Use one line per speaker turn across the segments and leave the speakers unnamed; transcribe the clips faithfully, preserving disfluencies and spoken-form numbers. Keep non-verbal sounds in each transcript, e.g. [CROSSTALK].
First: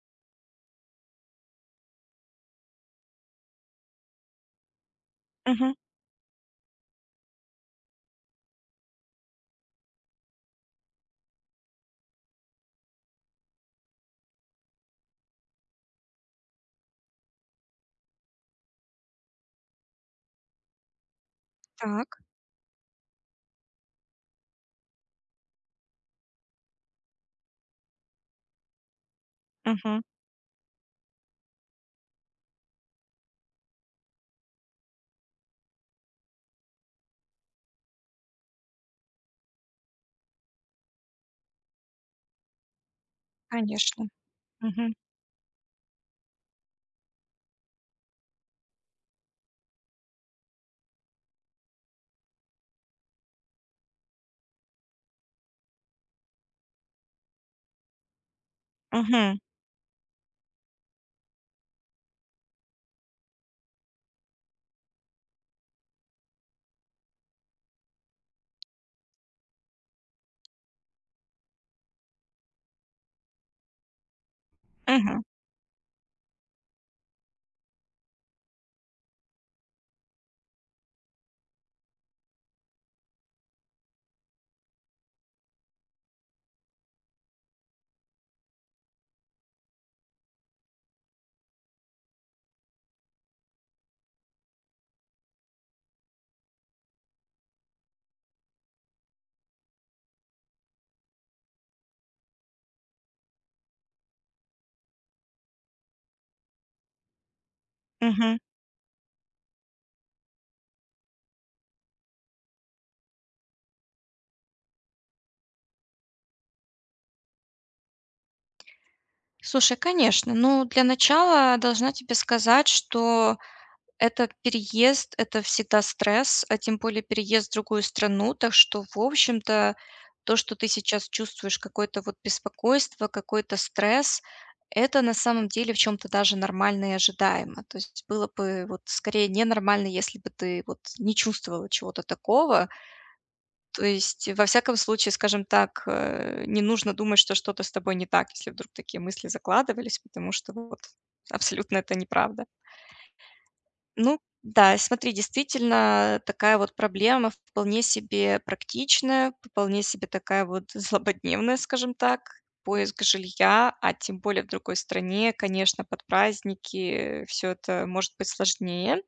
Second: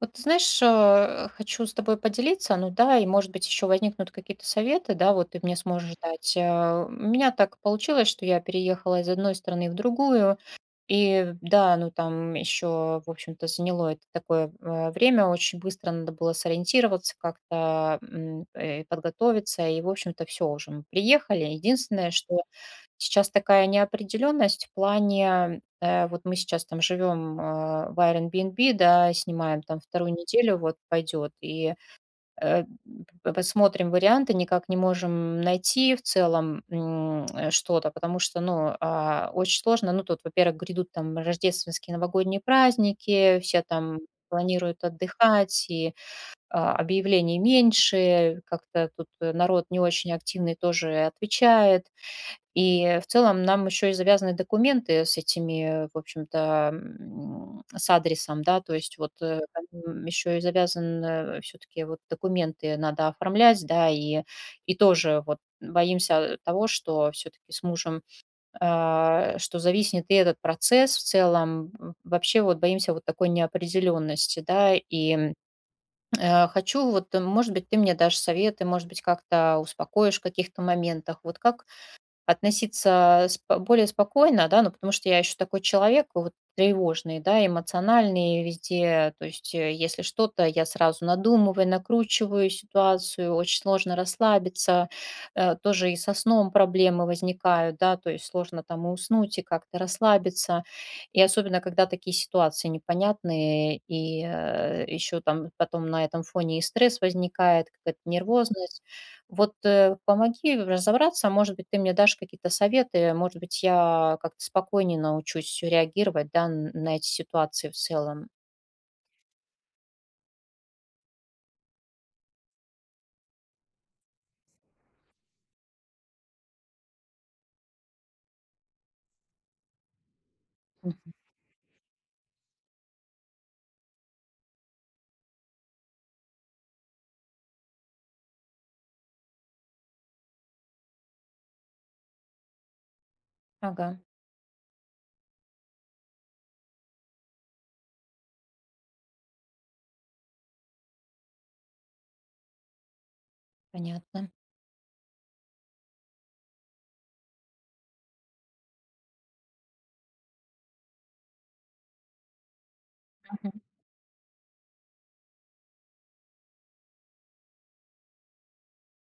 Вот ты знаешь, э, хочу с тобой поделиться, ну да, и может быть еще возникнут какие-то советы, да, вот ты мне
Мгм.
сможешь дать. Э, У меня так получилось, что я переехала из одной страны в другую, и да, ну там еще, в общем-то, заняло это такое э, время, очень быстро надо было сориентироваться, как-то м, э, подготовиться, и, в общем-то, все уже, мы приехали. Единственное,
Так.
что Сейчас такая неопределенность в плане, э, вот мы сейчас там живем, а, в Airbnb, да, снимаем там
Мгм.
вторую неделю, вот пойдет, и, э, п п смотрим варианты, никак не можем найти в целом, м, э, что-то, потому что, ну, а, очень сложно. Ну, тут, во-первых, грядут там рождественские, новогодние праздники, все там
Конечно.
планируют
Мгм.
отдыхать, и, а, объявлений меньше, как-то тут э, народ не очень активный тоже отвечает. И в целом нам еще и завязаны документы с этими, в общем-то, м, с адресом, да, то есть вот
Мгм.
э, еще и завязан все-таки вот документы надо оформлять, да, и, и тоже вот боимся того, что все-таки с мужем, а, что зависнет и этот процесс в целом. М, Вообще вот боимся вот такой неопределенности, да, и
Мгм.
м, э, хочу вот, э, может быть, ты мне дашь советы, может быть, как-то успокоишь в каких-то моментах. Вот как относиться спо более спокойно, да, ну, потому что я еще такой человек вот тревожный, да, эмоциональный везде. То есть, э, если что-то, я сразу надумываю, накручиваю ситуацию, очень сложно расслабиться. Э, тоже и со сном проблемы возникают, да, то есть сложно там и уснуть, и как-то расслабиться. И особенно, когда такие ситуации непонятные, и, э, еще там потом на этом фоне и стресс возникает, какая-то
Мгм.
нервозность. Вот, э, помоги разобраться, может быть, ты мне дашь какие-то советы, может быть, я как-то спокойнее научусь реагировать, да, н- на эти ситуации в целом.
Слушай, конечно. Ну, для начала должна тебе сказать, что этот переезд- это всегда стресс, а тем более переезд в другую страну. Так что, в общем-то, то, что ты сейчас
Мгм.
чувствуешь какое-то вот беспокойство, какой-то стресс- это на самом деле в чем то даже нормально и ожидаемо. То есть было бы вот скорее ненормально, если бы ты вот не чувствовала чего-то такого. То
Ага,
есть, во всяком случае, скажем так, э, не нужно думать, что что-то с тобой не так, если вдруг такие мысли закладывались, потому что вот абсолютно это неправда. Ну
понятно.
да, смотри, действительно, такая вот проблема вполне себе практичная, вполне себе такая вот [LAUGHS] злободневная, скажем так. Поиск
Мгм.
жилья, а тем более в другой стране, конечно, под праздники все это может быть сложнее.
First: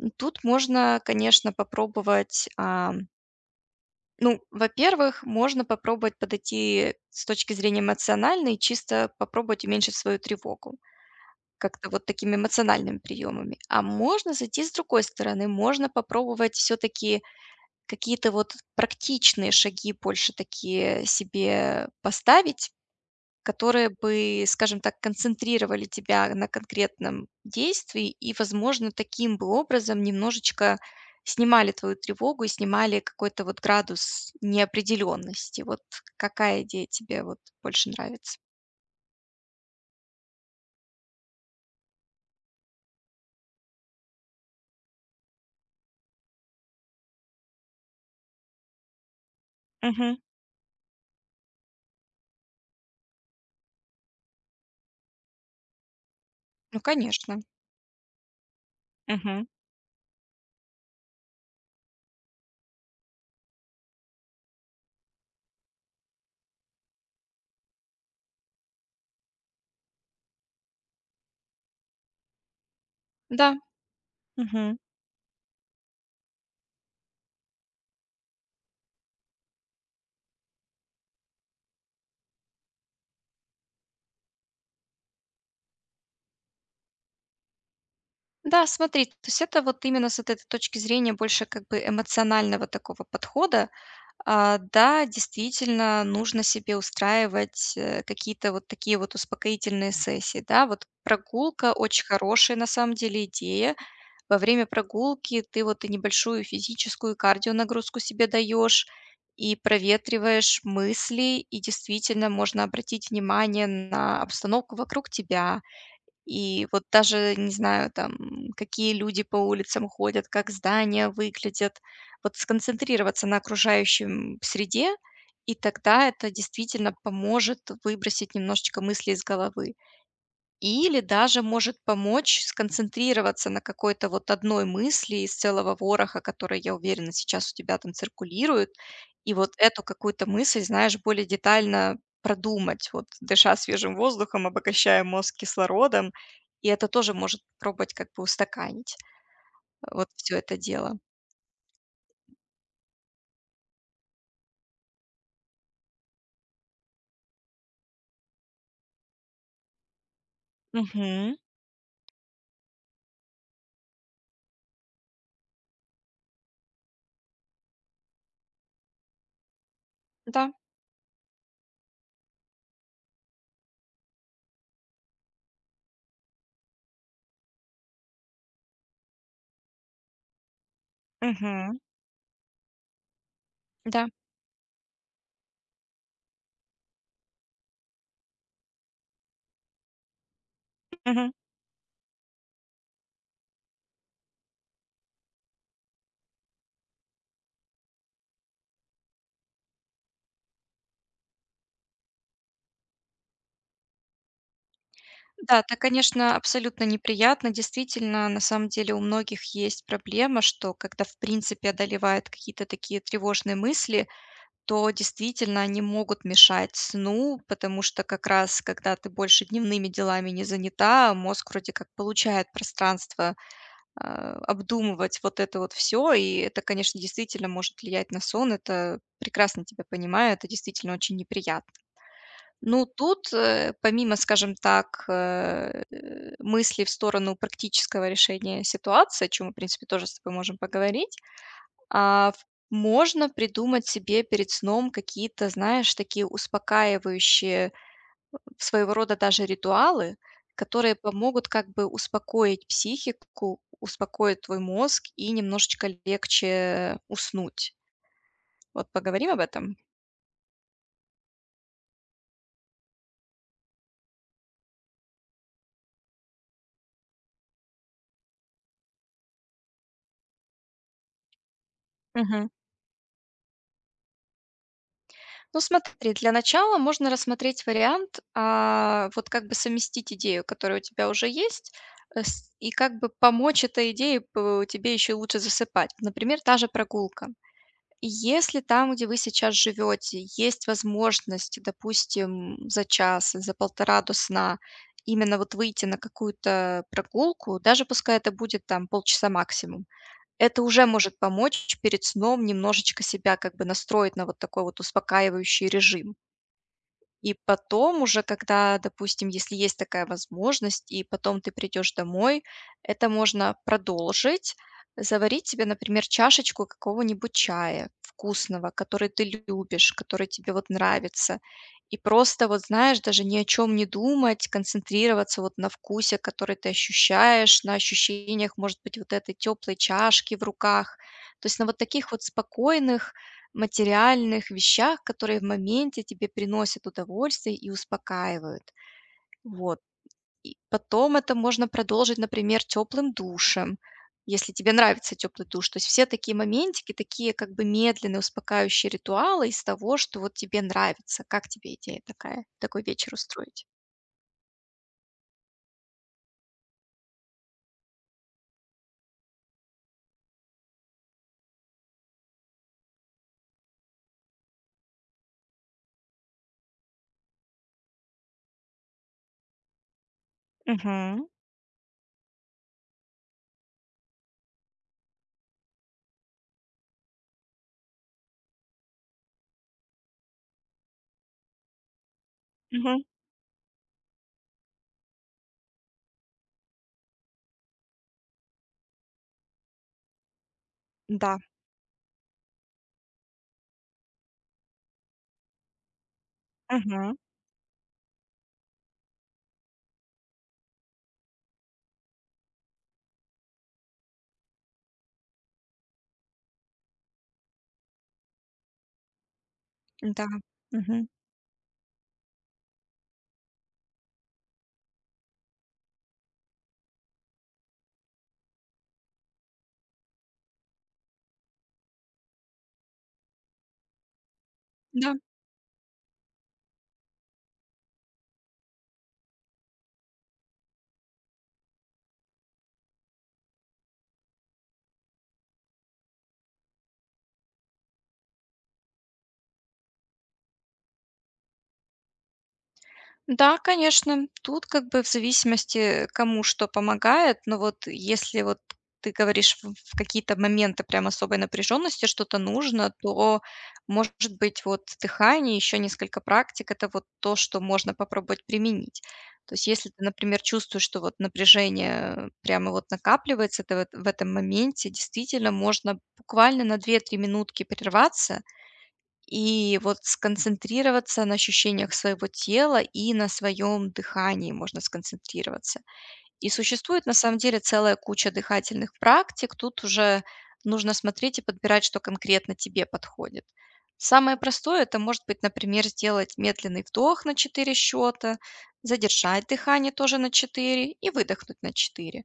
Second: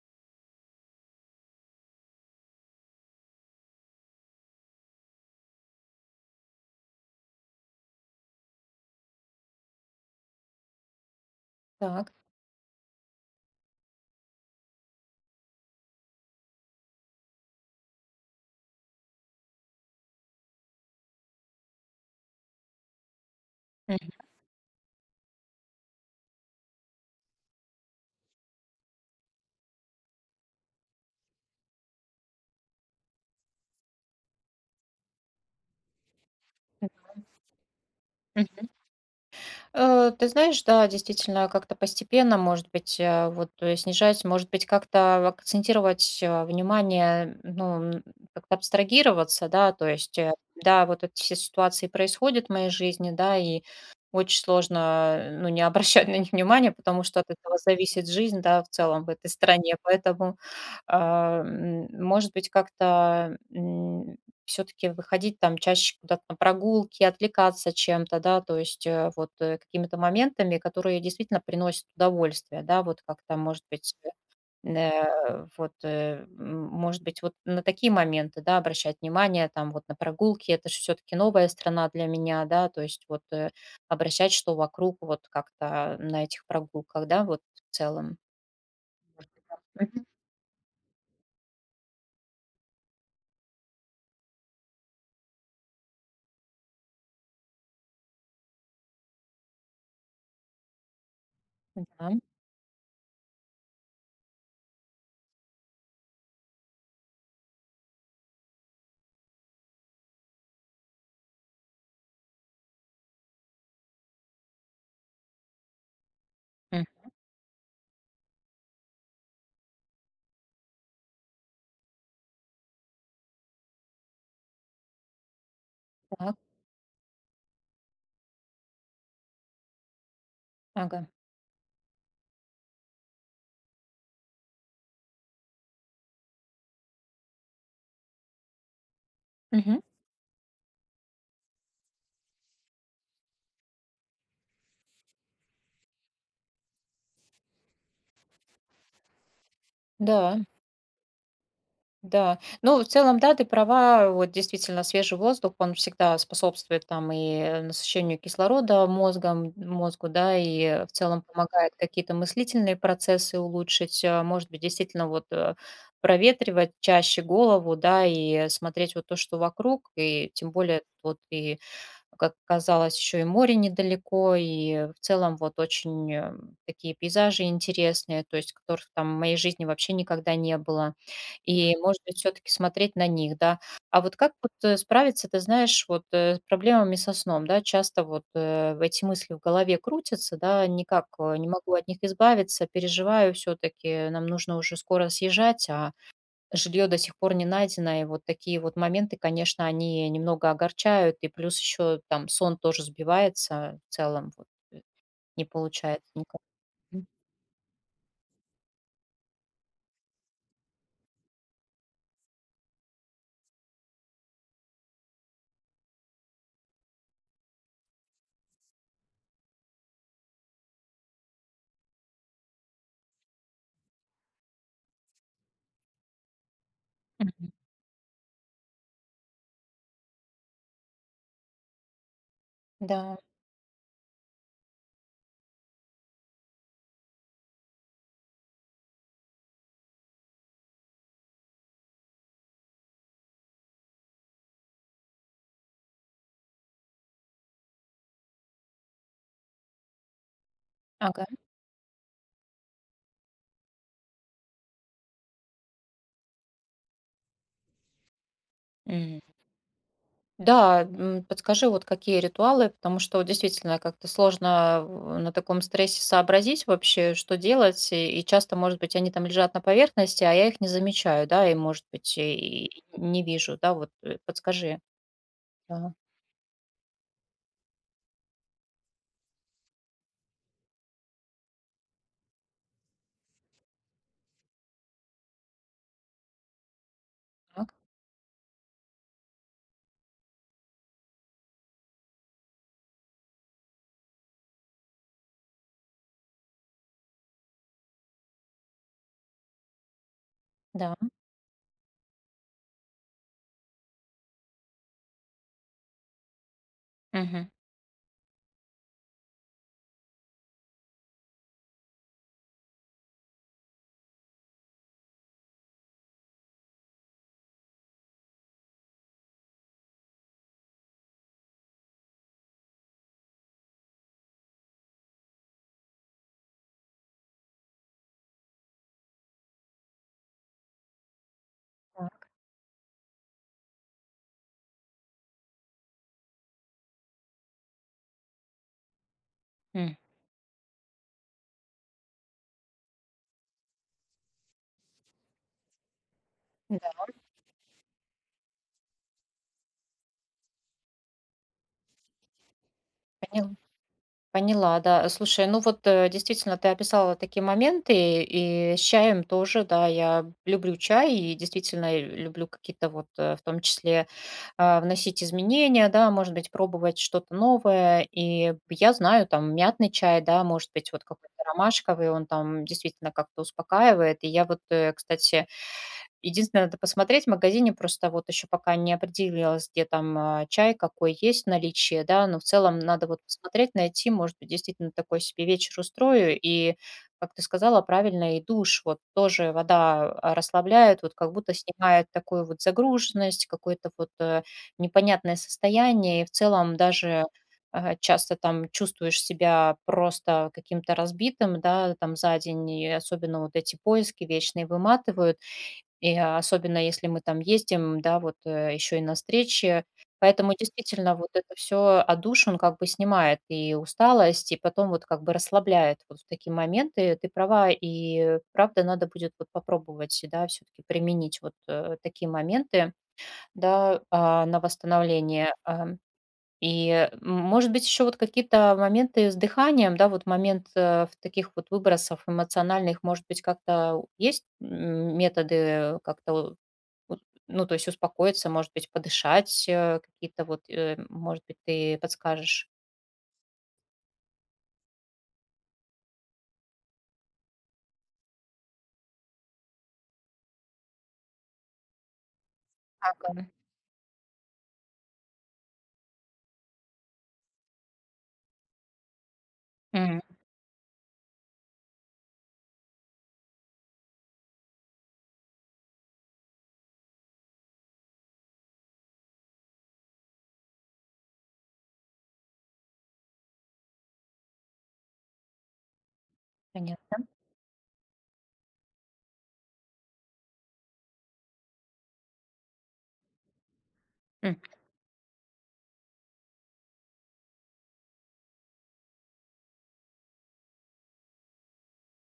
М, Тут можно, конечно, попробовать, ну, во-первых, можно попробовать подойти с точки зрения эмоциональной, чисто попробовать уменьшить свою тревогу как-то вот
Так.
такими эмоциональными приемами. А можно зайти с другой стороны, можно попробовать все-таки какие-то вот практичные шаги больше такие себе поставить, которые
Мгм.
бы, скажем так, концентрировали тебя на конкретном действии и, возможно, таким бы образом немножечко снимали твою тревогу и снимали какой-то вот градус неопределенности. Вот какая идея тебе вот больше нравится?
Мгм. Э, ты знаешь, да, действительно, как-то постепенно, может быть, э, вот э, снижать, может быть, как-то акцентировать э, внимание, ну, м, как-то абстрагироваться, да, то
Мгм.
есть, э, да, вот эти все ситуации происходят в моей жизни, да, и очень сложно, э, ну, не [LAUGHS] обращать на них внимания,
Ну,
потому что от
конечно.
этого зависит жизнь, да, в целом в этой
Мгм.
стране, поэтому а, м, может быть, как-то все таки выходить там чаще куда-то на прогулки, отвлекаться чем-то, да, то есть, э, вот, э, какими-то моментами, которые действительно приносят удовольствие, да, вот как там,
Да.
может быть,
Мгм.
э, вот, э, м, может быть, вот на такие моменты, да, обращать внимание, там вот на прогулки. Это ж всё-таки новая страна для меня, да, то есть вот, э, обращать, что вокруг вот как-то на этих прогулках, да, вот в целом.
Да, смотри, то есть это вот
Мгм.
именно с вот этой точки зрения больше как бы эмоционального такого подхода. А, да, действительно, нужно себе устраивать, э, какие-то вот такие вот успокоительные сессии, да. Вот прогулка- очень
Да.
хорошая, на самом деле, идея. Во время прогулки ты вот и небольшую физическую кардионагрузку себе даешь, и проветриваешь мысли, и действительно можно обратить внимание на обстановку вокруг тебя. И
М.
вот даже, не знаю, там, какие люди по улицам ходят, как здания выглядят. Вот сконцентрироваться на окружающем среде, и тогда это
Так.
действительно поможет выбросить немножечко мысли из головы. Или
Ага.
даже может помочь сконцентрироваться на какой-то вот одной мысли из целого вороха, которая, я уверена, сейчас у тебя там циркулирует, и вот
Мгм.
эту какую-то мысль, знаешь, более детально продумать, вот дыша свежим воздухом, обогащая мозг кислородом, и это тоже может пробовать как бы устаканить э, вот все
Да.
это дело.
Да, ну, в целом, да, ты права, вот действительно свежий воздух, он всегда способствует там и насыщению кислорода мозгом, мозгу, да, и в целом
Мгм.
помогает какие-то мыслительные процессы улучшить, а, может быть, действительно вот э, проветривать чаще голову, да, и смотреть вот то, что вокруг, и тем
Да.
более вот и как оказалось, еще и море недалеко, и в целом вот очень э, такие пейзажи интересные, то есть которых там в моей жизни вообще никогда не было. И,
Мгм.
может быть, все-таки смотреть на них, да. А
Да.
вот как вот э, справиться, ты знаешь, вот э, с проблемами со сном, да, часто вот э, эти мысли в голове крутятся, да, никак
Мгм.
э, не могу от них избавиться, переживаю все-таки, нам нужно уже скоро съезжать, а жилье до сих пор не найдено, и вот такие вот моменты, конечно, они немного огорчают, и плюс еще там сон тоже сбивается в целом, вот, э, не
Да, это,
получается
конечно,
никак.
абсолютно
М.
неприятно. Действительно, на самом деле у многих есть проблема, что когда, в принципе, одолевают какие-то такие тревожные мысли, то действительно они могут мешать сну, потому что как раз, когда ты больше дневными делами не занята, мозг вроде как получает пространство а, обдумывать вот это вот все, и это, конечно, действительно
Мгм.
может влиять на сон. Это прекрасно тебя понимаю, это действительно очень неприятно. Ну,
Да,
тут, э, помимо, скажем так, э, э, мысли в сторону практического решения ситуации, о чем мы, в принципе, тоже с тобой можем поговорить, а, в- можно придумать себе перед сном какие-то, знаешь, такие успокаивающие, своего рода даже ритуалы, которые
ага.
помогут как бы успокоить психику, успокоить твой мозг и немножечко легче уснуть. Вот
М.
поговорим об этом?
Да, м, подскажи, вот какие ритуалы, потому что вот действительно как-то сложно в- на таком стрессе сообразить вообще, что делать, и, и часто, может быть, они там лежат на поверхности, а я их не замечаю, да, и, может быть, и, и не вижу, да, вот э, подскажи.
Ну,
Да.
смотри, для начала можно рассмотреть вариант, а, вот как бы совместить идею, которая у тебя уже есть, э, с- и как бы помочь этой идее п- тебе еще лучше засыпать. Например, та же прогулка.
Так,
И если там, где вы сейчас живете, есть возможность, допустим, за час, за полтора до сна, именно вот выйти на какую-то прогулку, даже пускай это будет там полчаса максимум, это уже
да.
может помочь перед сном немножечко себя как бы настроить на вот такой вот успокаивающий режим. И
Мгм.
потом уже, когда, допустим, если есть такая возможность, и потом ты придешь домой, это можно продолжить. Заварить себе, например, чашечку какого-нибудь чая вкусного, который ты любишь, который тебе вот нравится. И просто вот, знаешь, даже ни о чем не думать, концентрироваться вот на вкусе, который ты ощущаешь, на ощущениях, может быть, вот этой теплой чашки в руках. То есть на вот таких вот спокойных, материальных вещах, которые в моменте тебе приносят удовольствие и успокаивают. Вот.
М.
И потом это можно продолжить, например, теплым душем, если тебе нравится теплый душ. То есть все такие
Да,
моментики, такие как бы медленные, успокаивающие ритуалы из того, что вот тебе нравится. Как тебе идея такая, такой вечер
понял
устроить?
поняла, да. Слушай, ну вот, э, действительно, ты описала такие моменты, и с чаем тоже, да, я люблю чай и действительно э, люблю какие-то вот, э, в том числе, а, вносить изменения, да, может быть, пробовать что-то новое. И я знаю, там, мятный чай, да, может быть, вот
Мгм.
какой-то ромашковый, он там действительно как-то успокаивает. И я вот, э, кстати, единственное, надо посмотреть в магазине, просто вот еще пока не определилась, где там а, чай, какой есть наличие, да, но в целом
Мгм.
надо вот посмотреть, найти, может быть, действительно такой себе вечер устрою. И, как ты сказала, правильно, и душ, вот тоже вода а, расслабляет, вот как
Да.
будто снимает такую вот загруженность, какое-то вот э, непонятное состояние, и в целом
Мгм.
даже а, часто там чувствуешь себя просто каким-то разбитым, да, там за день, и особенно вот эти поиски вечные выматывают, и а, особенно если мы там ездим, да, вот, э, еще и на встречи.
Да.
Поэтому
Мгм.
действительно вот это всё отдушину как бы снимает и усталость, и потом вот как бы расслабляет вот в такие моменты. Ты права, и правда надо будет вот попробовать, да, все таки применить вот, э, такие моменты, да, а, на
Да.
восстановление. Ам, и, м, может быть, еще вот какие-то моменты с дыханием, да, вот момент, э, в таких вот выбросов эмоциональных, может быть, как-то есть, м, методы как-то вот, ну, то есть успокоиться, может быть, подышать, э, какие-то вот, э, может быть, ты подскажешь.
Да, конечно, тут как бы в зависимости, кому что помогает, но вот если вот ты говоришь в в какие-то моменты прям особой напряженности что-то нужно, то,
Ага.
может быть, вот дыхание, еще несколько практик, это вот то, что можно попробовать применить. То есть если ты,
М,
например, чувствуешь, что вот напряжение прямо вот накапливается, это вот в этом моменте действительно можно буквально на две три минутки прерваться, и вот сконцентрироваться на ощущениях своего тела и на своем дыхании можно сконцентрироваться. И существует на
понятно.
самом деле целая куча дыхательных практик. Тут уже нужно смотреть и подбирать, что конкретно тебе подходит. Самое
М.
простое это может быть, например, сделать медленный вдох на четыре счета, задержать дыхание тоже на четыре и выдохнуть на четыре.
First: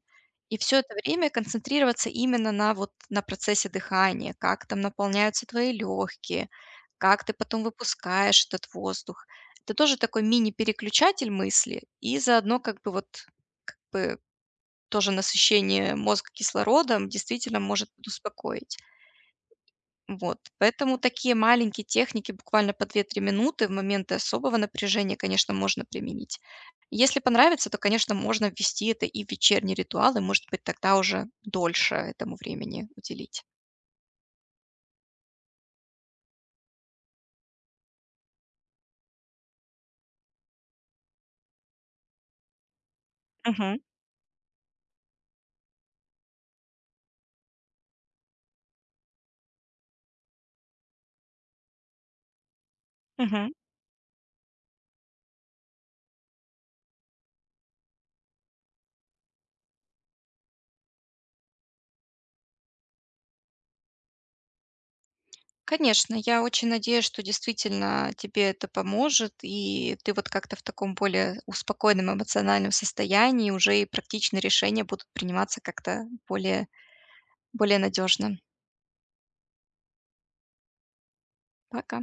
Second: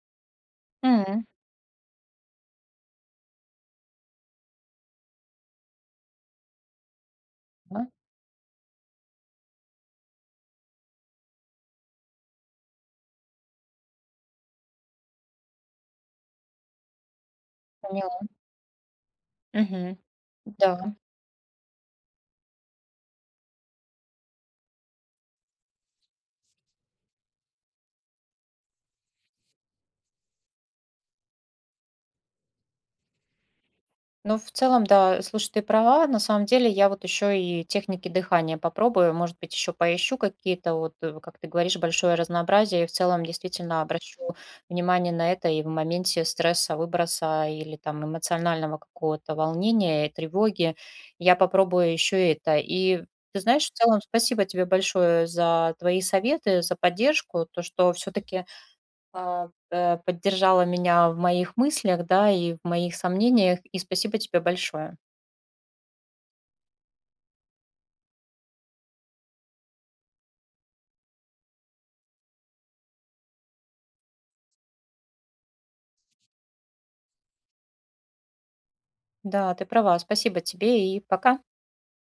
И все это
М.
время концентрироваться именно на вот на процессе дыхания, как там наполняются твои легкие, как ты потом
Да,
выпускаешь этот воздух. Это тоже такой мини-переключатель мысли и заодно как бы вот как бы тоже насыщение мозга кислородом действительно может
поняла.
подуспокоить.
Мгм.
Вот.
Да.
Поэтому такие маленькие техники, буквально по две три минуты в моменты особого напряжения, конечно, можно применить. Если понравится, то, конечно, можно ввести это и в вечерний ритуал, и, может быть, тогда уже дольше этому времени уделить.
Ну, в целом, да, слушай, ты права. На самом деле, я вот еще и техники дыхания попробую. Может быть, еще поищу какие-то, вот, э, как ты говоришь, большое разнообразие. И в целом
Мгм.
действительно обращу внимание на это и в моменте стресса, выброса или там эмоционального какого-то волнения, и тревоги. Я попробую еще это. И ты
Мгм.
знаешь, в целом, спасибо тебе большое за твои советы, за поддержку, то, что все-таки а, э, поддержала меня в моих мыслях, да, и в моих сомнениях. И спасибо тебе большое.
Конечно, я очень надеюсь, что действительно тебе это поможет, и ты вот как-то в таком более успокоенном эмоциональном состоянии уже и практичные решения будут приниматься как-то более более надежно.
Да, ты права. Спасибо тебе и пока.
Пока.